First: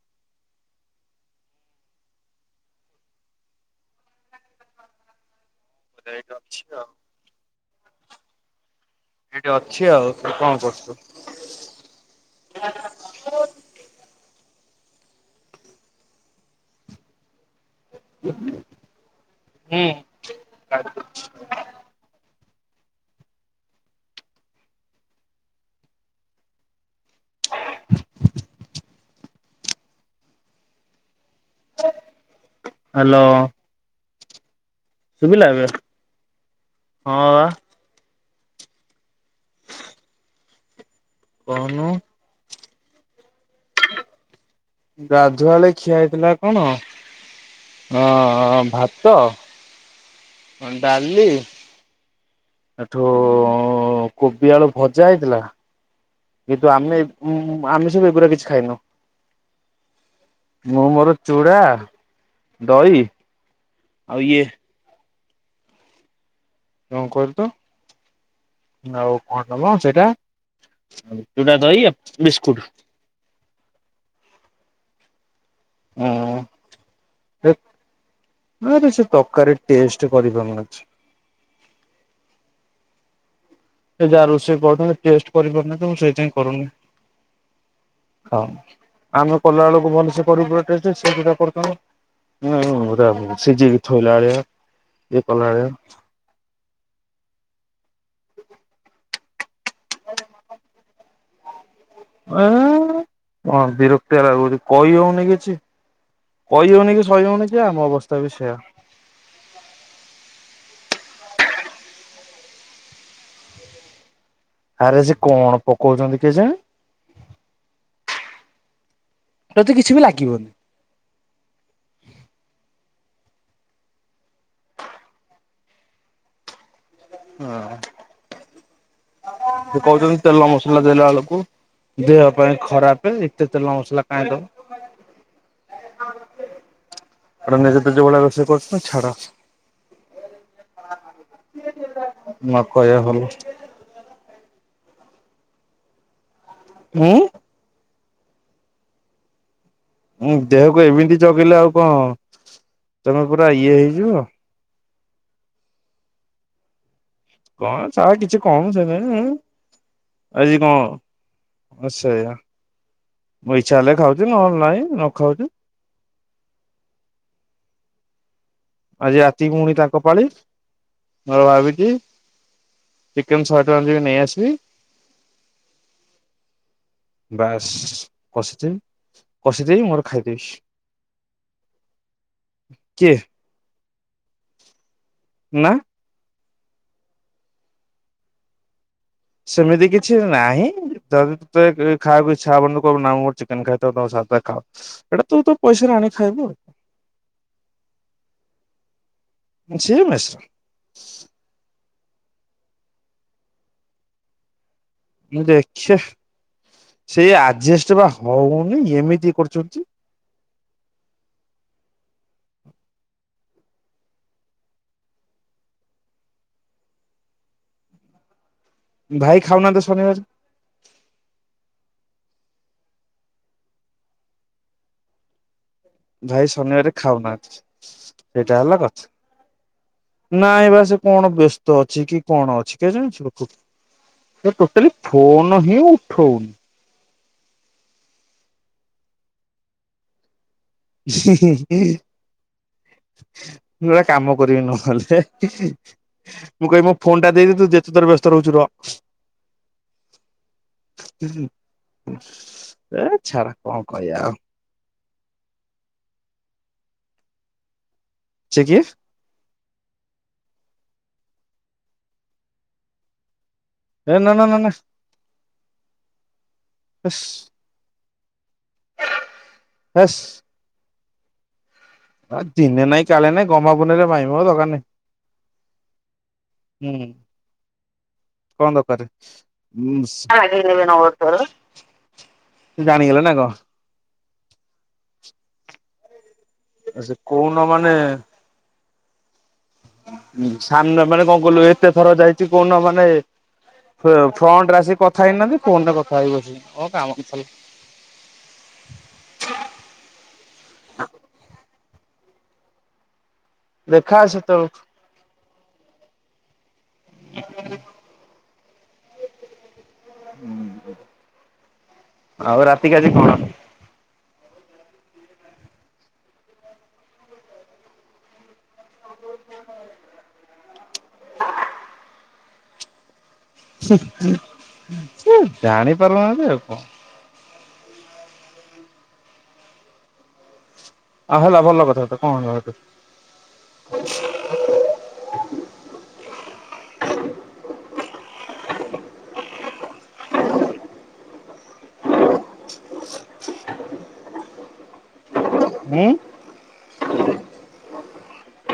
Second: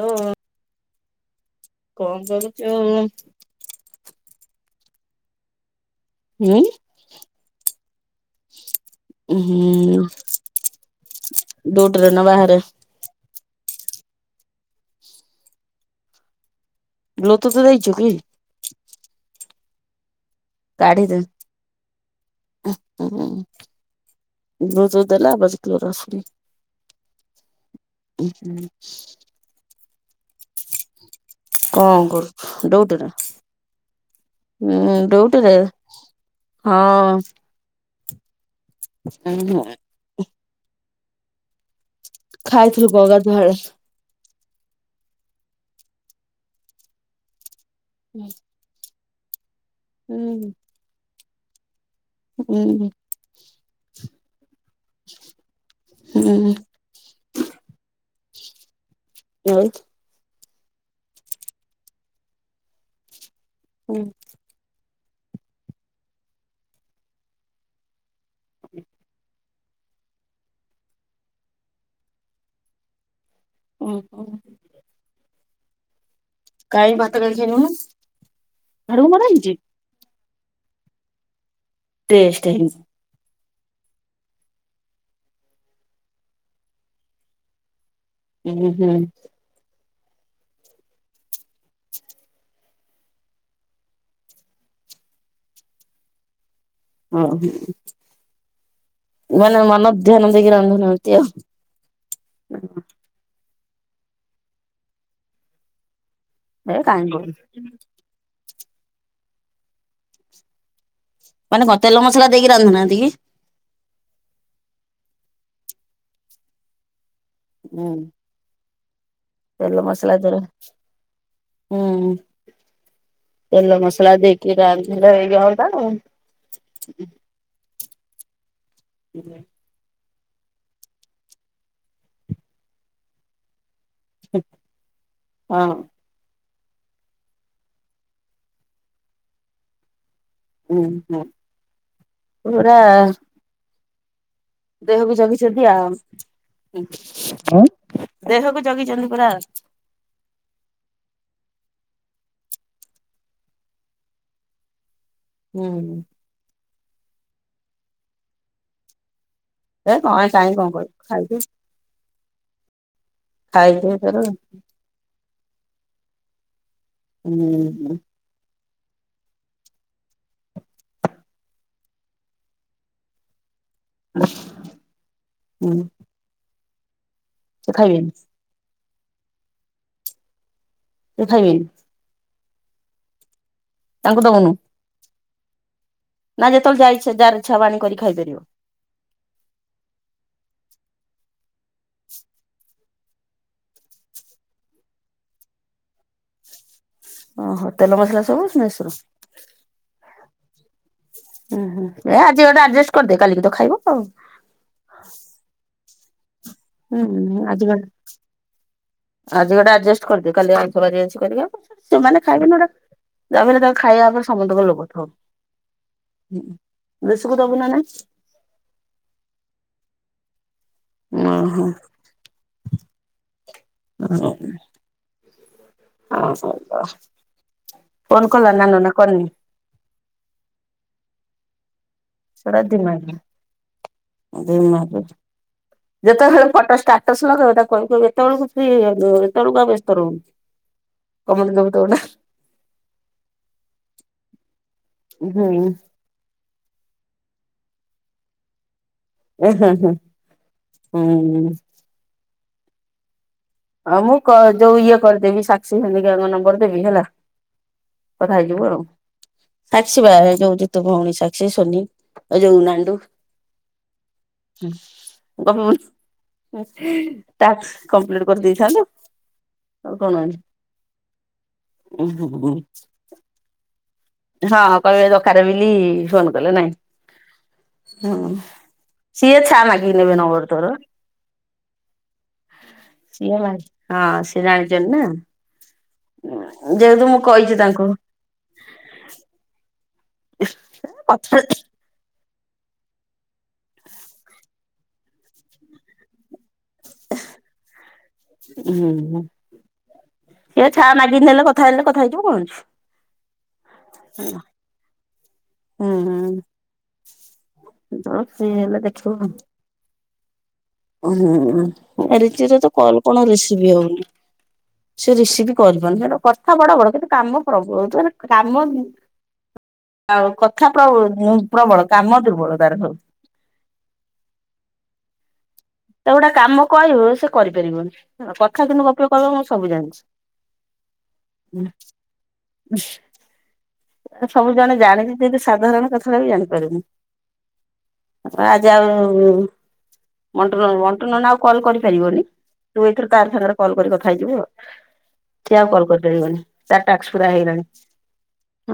Hello କଣ କରୁଛୁ? ଏ ହୁଁ ଅଛି ଆଉ ଏଇଠି ଅଛି ଆଉ କଣ କରୁଛୁ? ଡୁଟି ରେ ନା ବାହାରେ? ବ୍ଲୁତୁଥ୍ ଦେଇଛୁ କି? ହୁଁ। କାଡିଦେ ହୁଁ। ବ୍ଲୁ ଟୂଥ ଦେଲା ଆବାଜ୍ କ୍ଲିଅର ଆସୁନି। ହୁଁ ହୁଁ। କଣ କରୁଛୁ? ଡୁଟିରେ ହ୍ୟାଲୋ ହୁଁ। ଶୁଭିଲା ଡୁଟିରେ ଏବେ? ହଁ। ହଁ ବା ଉଁ ହୁଁ। କହୁନୁ ଖାଇଥିଲୁ ପା ଗାଧୁଆଳେ ଗାଧୁଆଳେ ଖିଆ ହେଇଥିଲା କଣ ହଁ ହଁ ଭାତ ହୁଁ। ହଁ ଡାଲି ହୁଁ ଏଠୁ କୋବି ଆଳୁ ଭଜା ହେଇଥିଲା ହୁଁ କିନ୍ତୁ ଆମେ ଉୁଁ ଆମେ ସବୁ ଏଗୁୁରା କିଛି ଖାଇନୁ। ଆଉ? ମୁଁ ମୋର ଚୁଡା ଦହି ଆଉ ଇଏ କଣ କରୁ ତ ଆଉ କଣ? ମ ସେଇଟା ଯୋଟା ଦହି ବିସ୍କୁଟ ଉ ହୁଁ। ହୁଁ। କାଇ ଭାତ ଆରେ ସେ [unintelligible] ନା ତରକାରୀ ହେଇଛି। ଟେଷ୍ଟ କରିପାରୁନି କିଛି। ଟେଷ୍ଟେ ହେ ସେ ଯାହା ରୋଷେଇ କରୁ ଟେଷ୍ଟ କରିପାରୁନି ତ ମୁଁ ସେଇଥିପାଇଁ କରୁନି। ହଁ ହୁଁ ହୁଁ ଆମେ କଲାବେଳକୁ ଭଲସେ କର ସେଟା କରଥା ହ ସିଜିକି ଥୋଇଲା ଭଳିଆ ଇଏ କଲା ଭଳିଆ ଓ ହୋ ମାନେ ମନ ଧ୍ୟାନ ଦେଇକି ରାନ୍ଧୁନାହାନ୍ତି ଆଉ। ଆ ବିରକ୍ତିଆ ଲାଗୁଛି କହି ହଉନି କିଛି। ଏ କହିହଉନି କାଇଁ କି କହୁଛୁ ଶହିହଉନି ଯେ ଆମ ଅବସ୍ଥା ବି ସେୟା। ମାନେ କଣ ତେଲ ମସଲା ଦେଇକି ରାନ୍ଧୁନାହାନ୍ତି କି? ଆରେ ସେ କଣ ପକଉଛନ୍ତି କେଜାଣି? ହୁଁ। ତତେ ତେଲ କିଛି ବି ମସଲା [unintelligible] ଲାଗିବନି। ହୁଁ। ତେଲ ମସଲା ଦେଇକି ରାନ୍ ହେଇ ହନ୍ତା। ହଁ। ହୁଁ ସେ କହୁଛନ୍ତି ତେଲ ମସଲା ଦେଲା ବେଳକୁ ଦେହ ପାଇଁ ଖରାପ ଏତେ ତେଲ ମସଲା କାଇଁ ଦବ। ହଁ। ଆ ନିଜେ ତ ଯୋଉ ଭଳିଆ ରୋଷେଇ କରୁଛ ଛାଡ। ହୁଁ ହୁଁ ନ ପୁରା କହିବା ଭଲ। ଦେହକୁ ଜଗିଛନ୍ତି ଆଉ, ଉଁ ହୁଁ, ଦେହକୁ ଜଗିଛନ୍ତି ପୁରା। ଉଁ, ଦେହକୁ ଏମିତି ଜଗିଲେ ଆଉ କଣ, ତମ ପୁରା ଇଏ ହେଇଯିବ। ହୁଁ। କଣ ସା କିଛି କଣ ସେ [unintelligible] ଉଁ। ଏ କଣ କାହିଁ ଆଜି କଣ? କହିବୁ ଖାଇଦେ। ହଁ ସେୟା। ମୁଁ ଇଚ୍ଛା ଖାଇଦେ ହେଲେ ତୋର ଖାଉଛି, ନହେଲେ ନାଇଁ ନ ଖାଉଛି। ହୁଁ, ହୁଁ। ଆଜି ରାତି ପୁଣି ତାଙ୍କ ପାଳି, ମୋର ଭାବିତି ଚିକେନ୍ ଶହେ ଟଆଁ ର ଯିବି ନେଇ ଆସିବି। ହୁଁ ବାସ୍! ସେ ଖାଇବେନି କଷିଦେବି, କଷି ଦେଇ ମୋର ଖାଇଦେବି। ସେ ଖାଇବେନି। କିଏ? ତାଙ୍କୁ ଦଉନୁ। ନାଁ। ନା ଯେତେବେଳେ ଯା ଇଛା, ଯାର୍ ଇଛା, ହବ ଆଣିକ କରି ଖାଇପାରିବ। ସେମିତି କିଛି ନାହିଁ, ଯଦି ତତେ ଖାଇଆକୁ ଇଛା ହବନି, ତୁ କହିବୁ ନା ମୋର ଚିକେନ୍ ଖାଇ ଥାଉ ତମେ ସାଧା ଖାଅ। ଏଟା ତୁ ତ ପଇସାରେ ଆଣିକି ଖାଇବୁ ଆଉ। ଓହୋ! ତେଲ ମସଲା ସବୁ ମେସ୍ ରୁ। ଆଉ ସିଏ ମେସରା ଉ ହୁଁ, ଏ ଆଜି ଗୋଟେ ଆଡ୍ ଜେଷ୍ଟ କରିଦେ, କାଲିକିତ ଖାଇବ ଆଉ। ମୁଁ ଦେଖ! ହୁଁ ସେ ଆଜି ଆଡ୍ ଗୋଟେ ଜେଷ୍ଟ ବା ହଉନି, ଏମିତି ଇଏ ଆଜି ଗୋଟେ କରୁଛନ୍ତି। ଆଡଜଷ୍ଟ କରିଦିଅ କାଲି ଆଇଁଷ ବାରି କରିବାକୁ, ସେମାନେ ଖାଇବେନି ଗୋଟେ ତା'ପରେ ତାଙ୍କ ଖାଇବା ଉପରେ ସମସ୍ତଙ୍କ ଲୋଭ ଥିବ। ହୁଁ, ଦେଶକୁ ଦବୁନା ନା! ଭାଇ ଖାଉ ନାନ୍ତି ତ ଶନିବାରେ। ଅଁ, ହଁ। [unintelligible] ଭାଇ ଓହୋ ଶନିବାରେ ଖାଉନାହାଁନ୍ତି। ଫୋନ କଲା ସେଇଟା ନାନୁ ନା ହେଲା ନନା କଥ୍। କରିନି ନାଇଁ ବା ସେ କଣ ବ୍ୟସ୍ତ ଅଛି କି? କଣ ସେଟା ଅଛି ଦିମାଗି କେଜାଣି? ସେ ଟୋଟାଲି ଦିମାଗି ଫୋନ୍ ହିଁ ଯେତେବେଳେ ଉଠଉନି। [unintelligible] କହିବୁ ଏତେବେଳକୁ ଫ୍ରି [unintelligible] ଏତଅଳକୁ ଆଉ ବ୍ୟସ୍ତ ରହୁନୁ। [unintelligible] କାମ କରିବି ନହେଲେ। ହୁଁ ହୁଁ ହେ, ମୁଁ କହିବି ମୋ ଫୋନ୍ ଟା ଦେଇଦେ, ତୁ ଯେତେଥର ବ୍ୟସ୍ତ ରହୁଛୁ ରହ। ଏ ହେ ହେ, ହୁଁ। ଏ ଛାଡ଼! ହଁ, ମୁଁ କ ଯୋଉ ଇଏ କରିଦେବି, ସାକ୍ଷୀ ହେରିକାଙ୍କ ନମ୍ବର ଦେବି ହେଲା। କଥା ସେ ହେଇଯିବୁ କିଏ ଆଉ। ସାକ୍ଷ୍ସୀ ବା ଯୋଉ, ଯିତୁ ଭଉଣୀ ସାକ୍ଷ୍ସୀ, ସୋନି ଏ ଯଉ ନାଣ୍ଡୁ। ଏ ନା ନା ନା ନା ହୁଁ, ଗପିବୁନ୍ ହେସ୍ ଟାକ୍ସ କଂପ୍ଲିଟ୍। କରି ଦେଇଥାନ୍ତୁ, ତୋର ହେସ୍। କଣ ଅଛି? ଆ ଦିନେ ନାଇଁ, କାଳେ ନାଇଁ, ଗହ୍ମା ପୁନେଇରେ ମାଇଁ। ହଁ, କହିବେ ଦକାରେ, ବିଲି ଫୋନ୍ କଲେ ନାଇଁ। ହୁଁ ହଁ କଣ ଦକାରେ? ସିଏ ଛା ମାଗିକି ଉଁ ନେବେ ସ, ଏ ନମ୍ବର ମାଗିକି ତୋର ନେବେ ନମ୍ବର ତୋର। ସେ ଜାଣିଗଲେ ନା ସିଏ କଁ? ମା ହଁ, ସେ ଜାଣିଚନି ନା, ଯେହେତୁ ସେ ମୁଁ କୋଉନ କହିଛି ତାଙ୍କୁ। ମାନେ ସାମ୍ନ ମାନେ କଥା କଣ କହିଲୁ? ଏତେ ଥର ଯାଇଛି କହୁନ ମାନେ ଫ-ଫ୍ରଣ୍ଟରେ ଆସିକି କଥା ହେଇନାହାଁନ୍ତି, ଫୋନ୍ ରେ କଥା ହେବି ବସିକି, ମୋ କାମ ନଥିଲା। ହୁଁ। ଏ ଛାଁ ନାଗିନ୍ ଦେଲେ କଥା ହେଲେ, କଥା ହେଇଯିବୁ କଣ ଅଛି? ଦେଖା ଆ ସେତଅଳକୁ। ହୁଁ- ହୁଁ ଆଉ ଫ୍ରି ହେଲେ ଦେଖିବୁ ଆଉ। ହୁଁ। ହୁଁ- ହୁଁ ରିଚିର ତ କଲ୍ କଣ ରିସିଭ୍ ହଉନି। ସେ ରିସିଭ୍ କରିବନି, ତାର କଥା ବଡ ବଡ କିନ୍ତୁ କାମ ପ୍ରବ ମାନେ କାମ ଆଉ କଥା ପ୍ର ପ୍ରବଳ କାମ ଦୁର୍ବଳ ତାର ସବୁ। ହ। ତାକୁ ଗୋଟେ କାମ କହିବୁ ସେ କରିପାରିବନି, କଥା କିନ୍ତୁ ଗପିବ କହିବ ମୁଁ ସବୁ ଜାଣିଚି। ହଁ ହେଲା ଭଲ କଥା ସେଟା କଣ ହେଲା ହେଠୁ। ସେ ସବୁ ଜାଣେ, ଜାଣିନି ସାଧାରଣ କଥାଟା ବି ଜାଣିପାରୁନି। ତାପରେ ଆଜି ଆଉ ମଟୁନ ମଣ୍ଟୁନନା ଆଉ କଲ୍ କରିପାରିବନି? ତୁ ଏଇଥର ତାରି ସାଙ୍ଗରେ କଲ୍ କରି କଥା ହେଇଯିବୁ ଆଉ। ସେ ଆଉ କଲ୍ ଉଁ କରିପାରିବନି, ତାର ଟାକ୍ସ ପୁରା ହେଇଗଲାଣି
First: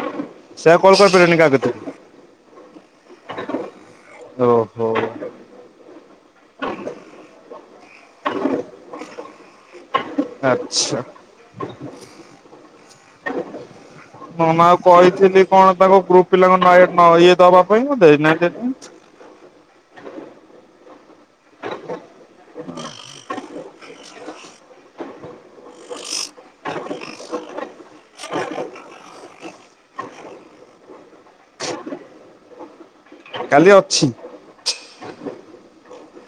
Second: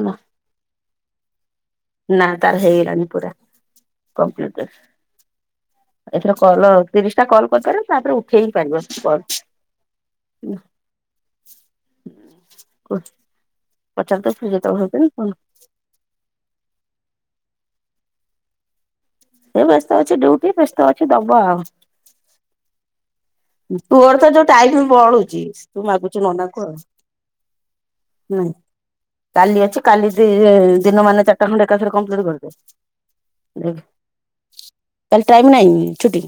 ହେଲା। ସେ ଆଉ କଲ୍ କରିପାରିବନିି କାହା କତିକି? ନା ତାର ହେଇଗଲାଣିି ପୁରା କଂପ୍ଲିଟ୍। ଓହୋ ଏଥର କଲ୍ ତିରିଶଟା କଲ୍ କରିପାରିବ, ତାପରେ ଉଠେଇ ବି ପାରିବ କଲ। ଆଚ୍ଛା। ମୋ ମା କୁ କହିଥିଲି [unintelligible] କଣ ତାଙ୍କ ଗ୍ରୁପ ପିଲାଙ୍କ [unintelligible] ଇଏ ଦବା ପାଇଁ ଗୋଟେ ଏ ବ୍ୟସ୍ତ ଅଛି ଡିଉଟି, ବ୍ୟସ୍ତ ଅଛି ଦବ ଆଉ। ତୋର ତ ଯୋଉ ଟାଇଟ ବଳୁଛି ତୁ ମାଗୁଛୁ ନନାକୁ ଆଉ। ହୁଁ। କାଲି ଅଛି, କାଲି ଦି ଦିନ ମାନେ ଚାରିଟା ଖଣ୍ଡେ ଏକାଥରେ କମ୍ପ୍ଲିଟ୍ କରିଦେ। କାଲି ଅଛି କାଲି ଟାଇମ୍ ନାଇଁ ଛୁଟି।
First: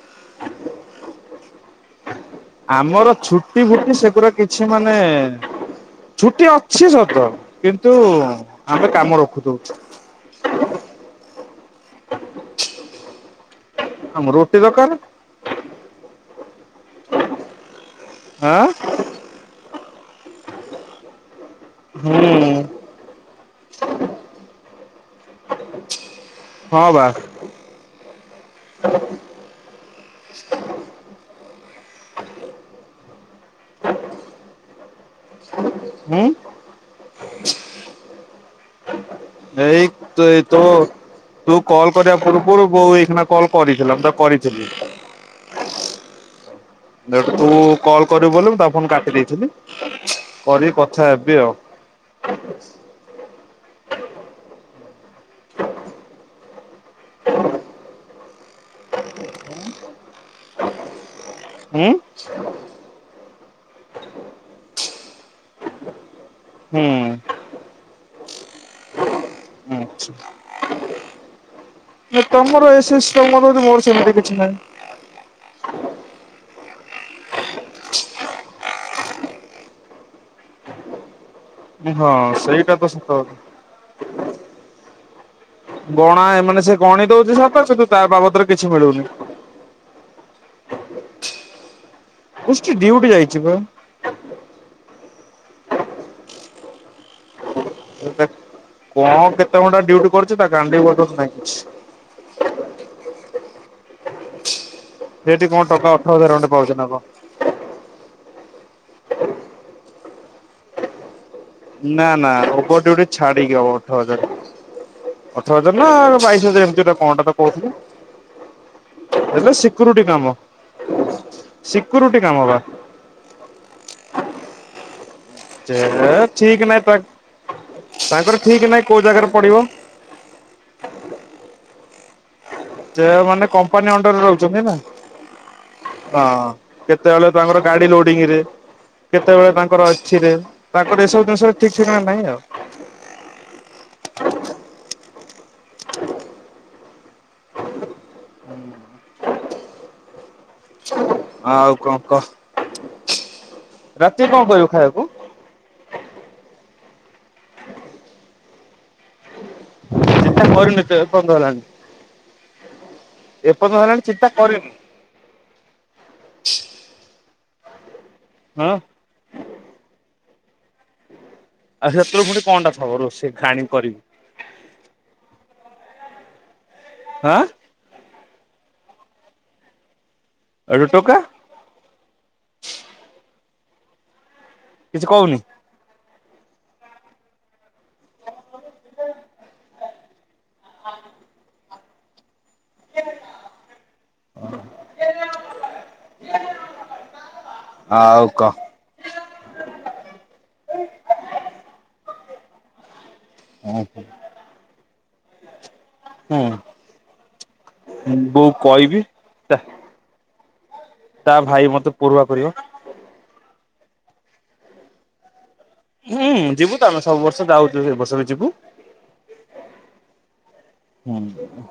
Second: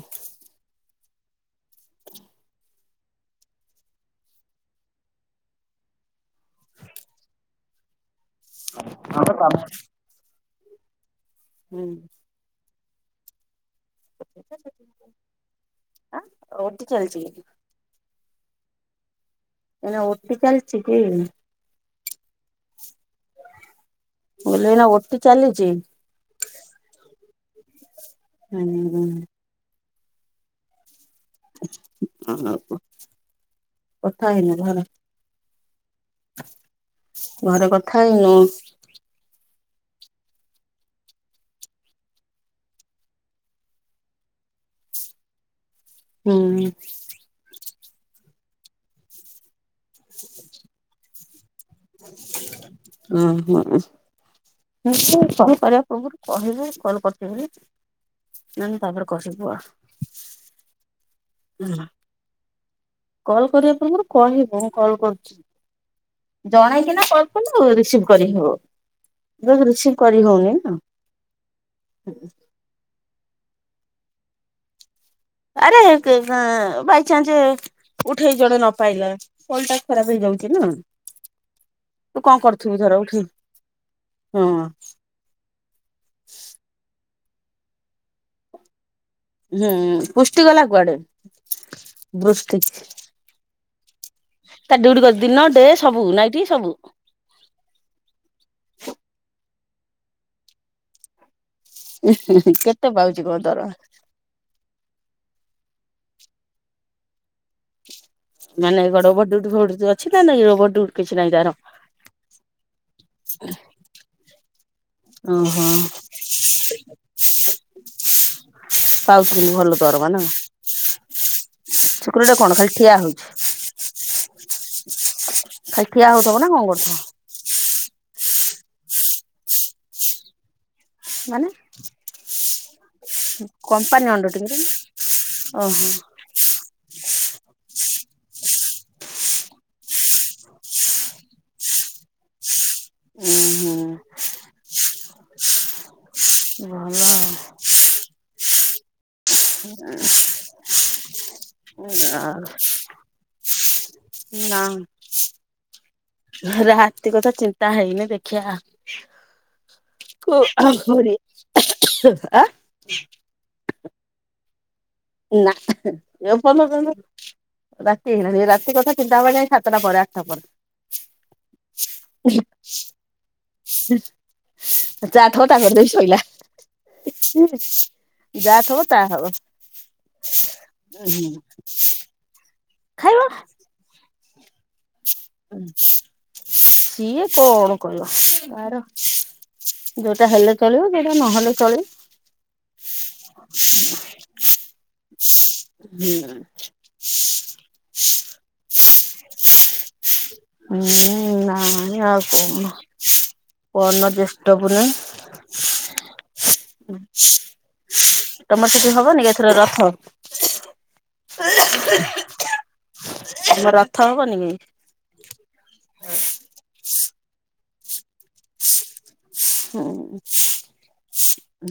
ଆମର ଛୁଟି ଫୁଟି, ସେଗୁରା କିଛି ମାନେ ଛୁଟି ଅଛି ସତ, କିନ୍ତୁ ଆମେ କାମ ରଖୁ ଦଉଛୁ। ହୁଁ। ଆମର ଓ ଟି ଦରକାରେ। ଓ ଟି ଚାଲିଛି କି? ଆଁ? ଏଇନେ ଓ ଟି ଚାଲିଛି କି? ହୁଁ। ମୁଁ କହିଲି ଏଇନା ଓ ଟି ଚାଲିଛି? ହଁ ବା। ହୁଁ- ହୁଁ। ଆଉ କଣ, କଥା ହେଇନ ଘର ହୁଁ। ଘରେ କଥା ହେଇନୁ? ଏଇ ତୁ ଏ ତୋ ତୁ କଲ୍ କରିବା ପୂର୍ବରୁ ବୋଉ ଏଇଖୀନା କଲ୍ କରିଥିଲା, ମୁଁ ତାକୁ କରିଥିଲି। ହୁଁ। ତୁ କଲ୍ କରିବୁ ବୋଲି ମୁଁ ତା ଫୋନ କାଟି ଦେଇଥିଲି, କରିକି କଥା ହେବି ଆଉ। ହଁ- ହଁ। ମୁଁ ତ କଲ୍ କରିବା ପୂର୍ବରୁ କହିବି, କଲ୍ କରୁଛି ବୋଲି। ନହେଲେ ତାପରେ କରିବୁ ଆଉ। [unintelligible] [inaudible] କଲ୍ କରିବା ପୂର୍ବରୁ କହିବୁ, ମୁଁ କଲ୍ କରୁଛି। ହୁଁ ଜଣେଇକିନା କଲ୍ କଲେ, ରିସିଭ୍ କରିହବ। [unintelligible] ହୁଁ ରିସିଭ୍ କରି ହଉନି ନା। ଏ ତମର ଏ ସିଷ୍ଟମ ଅଛି, ମୋର ସେମିତି କିଛି ନାହିଁ। ଆରେ [unintelligible] ବାଇଚାଞ୍ଚେ ଉଠେଇ ଜଣେ ନ ପାରିଲା କଲ୍ ଟା ଖରାପ ହେଇଯାଉଚି ନା। ହଁ ତୁ କଣ ସେଇଟା କରୁଥିବୁ ତ ଧର ସତ ଉଠେଇ କଥା। ହଁ। ଗଣା ଏ ମାନେ ସେ ଗଣି ଦଉଚି ସତ କିନ୍ତୁ ତା ବାବଦରେ କିଛି ମିଳୁନି। ହୁଁ ପୁଷ୍ଟି ଗଲା କୁଆଡ଼େ? ପୁଷ୍ଟି ଡିଉଟି ଯାଇଚି ପା। ତାର ଡିଉଟି କରୁଚି ଦିନ ଡେ ସବୁ ନାଇଟ୍ ସବୁ। [unintelligible] କଣ କେତେ ଘଣ୍ଟା ଡ୍ୟୁଟି କରୁଚି ତା ଗାଣ୍ଡି ମୁଣ୍ଡ ନାଇଁ। କେତେ ପାଉଚି କଣ ଦରମା? ସେ ହେଠି କଣ ଟଙ୍କା ଅଠର ହଜାର ଖଣ୍ଡେ ପାଉଚି ନା କଣ। ମାନେ ଓଭର୍ ଡ୍ୟୁଟି ଫ୍ୟୁଟି ଅଛି ନା ନାଇଁ ଓଭର୍ ଡ୍ୟୁଟି କିଛି ନାହିଁ ତାର? ନା ନା ଓଭର୍ ଡ୍ୟୁଟି ଛାଡି଼କି ହବ ଅଠର ହଜାର। ଅଠର ଓହୋ ହଜାର ନା ବାଇଶି ହଜାର ଏମିତି ଗୋଟେ କଣ ଗୋଟା ତ କହୁଥିଲେ। ପାଉଛି କିନ୍ତୁ ହେଲେ ଭଲ ସିକ୍ୟୁରିଟି ଦରମା ନା। କାମ ସିକ୍ୟୁରିଟି କାମ କଣ ବା। ଖାଲି ଠିଆ ହଉଚି। ଚେ ଖାଲି ଠିଆ ହଉଥିବ ନା କଣ ଠିକ୍ ନାଇଁ କରୁଥିବ ତା ତାଙ୍କର ଠିକ୍ ନାଇଁ କୋଉ ଜାଗାରେ ପଡ଼ିବ। ମାନେ? ସେ ମାନେ କମ୍ପାନୀ ଅଣ୍ଡରରେ ଅଣ୍ଡରଟେକିଂ ରେ ରହୁଛନ୍ତି ନା। ନା ଓହୋ। ହଁ। କେତେବେଳେ ତାଙ୍କର ଗାଡ଼ି ଲୋଡିଂ ରେ କେତେବେଳେ ତାଙ୍କର ଏଥିରେ, ତାଙ୍କର ଏସବୁ ଜିନିଷ ରେ ଠିକ୍ ଠିକଣା ନାହିଁ ଆଉ। ଉଁ ହୁଁ। ଭଲ। [unintelligible] ଆଉ [unintelligible] ରାତିକୁ କଣ କରିବ ଆଉ ଖାଇବାକୁ? ରାତି କଥା ଚିନ୍ତା ହେଇନି ଦେଖିଆ। ଚିନ୍ତା କରିନି ତ ଏପର୍ଯ୍ୟନ୍ତ [unintelligible] ଆ ଏ ପର୍ଯ୍ୟନ୍ତ ହେଲାଣି ଚିନ୍ତା କରିନ। ନା। [unintelligible] ରାତି ହେଇଲାଣି ହଁ ରାତି କଥା ଚିନ୍ତା କରିବା ସାତଟା ପରେ ଆଠଟା ପରେ। ଆଉ ସେତେବେଳେ ପୁଣି କଣ ଟା ଥିବ ରୋଷେଇ ଖାଣି ଯା ଥବ ତା କରିଦେବି ସଇଲା। ଆଁ ଯା ଥବ ତା ହବ। ଏଠୁ ଟୋକା ହୁଁ। ଖାଇବ। କିଛି କହୁନି? ସିଏ କଣ କହିବ। ତାର ଯୋଉଟା ହେଲେ ଚଳିବ ଯୋଉଟା ନହେଲେ ଚଳିବ। ହୁଁ। ଆଉ କ ହୁଁ ନାଇ ଆଉ କଣ। କଣ ପଅରଦିନ ଜ୍ୟେଷ୍ଠ ପୁନେଇ। ହୁଁ ବୋଉ ତମର ସେଠି କହିବି ହବନି ଏଥର ତା ରଥ? ତା ଭାଇ ମତେ ପୋରୁହା କରିବ। ତମର ରଥ ହବନି କି? ହୁଁମ ଯିବୁ ତ ଆମେ ସବୁ ବର୍ଷ ଯାଉଚୁ ଏ ବର୍ଷ ବି ଯିବୁ। ହୁଁ। ହୁଁ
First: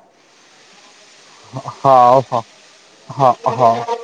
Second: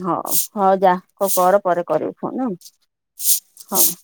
ହଉ ହଉ ଯା କଣ କର ପରେ କରିବୁ ହଉ ହଉ ଫୋନ ଆଉ। ହଉ।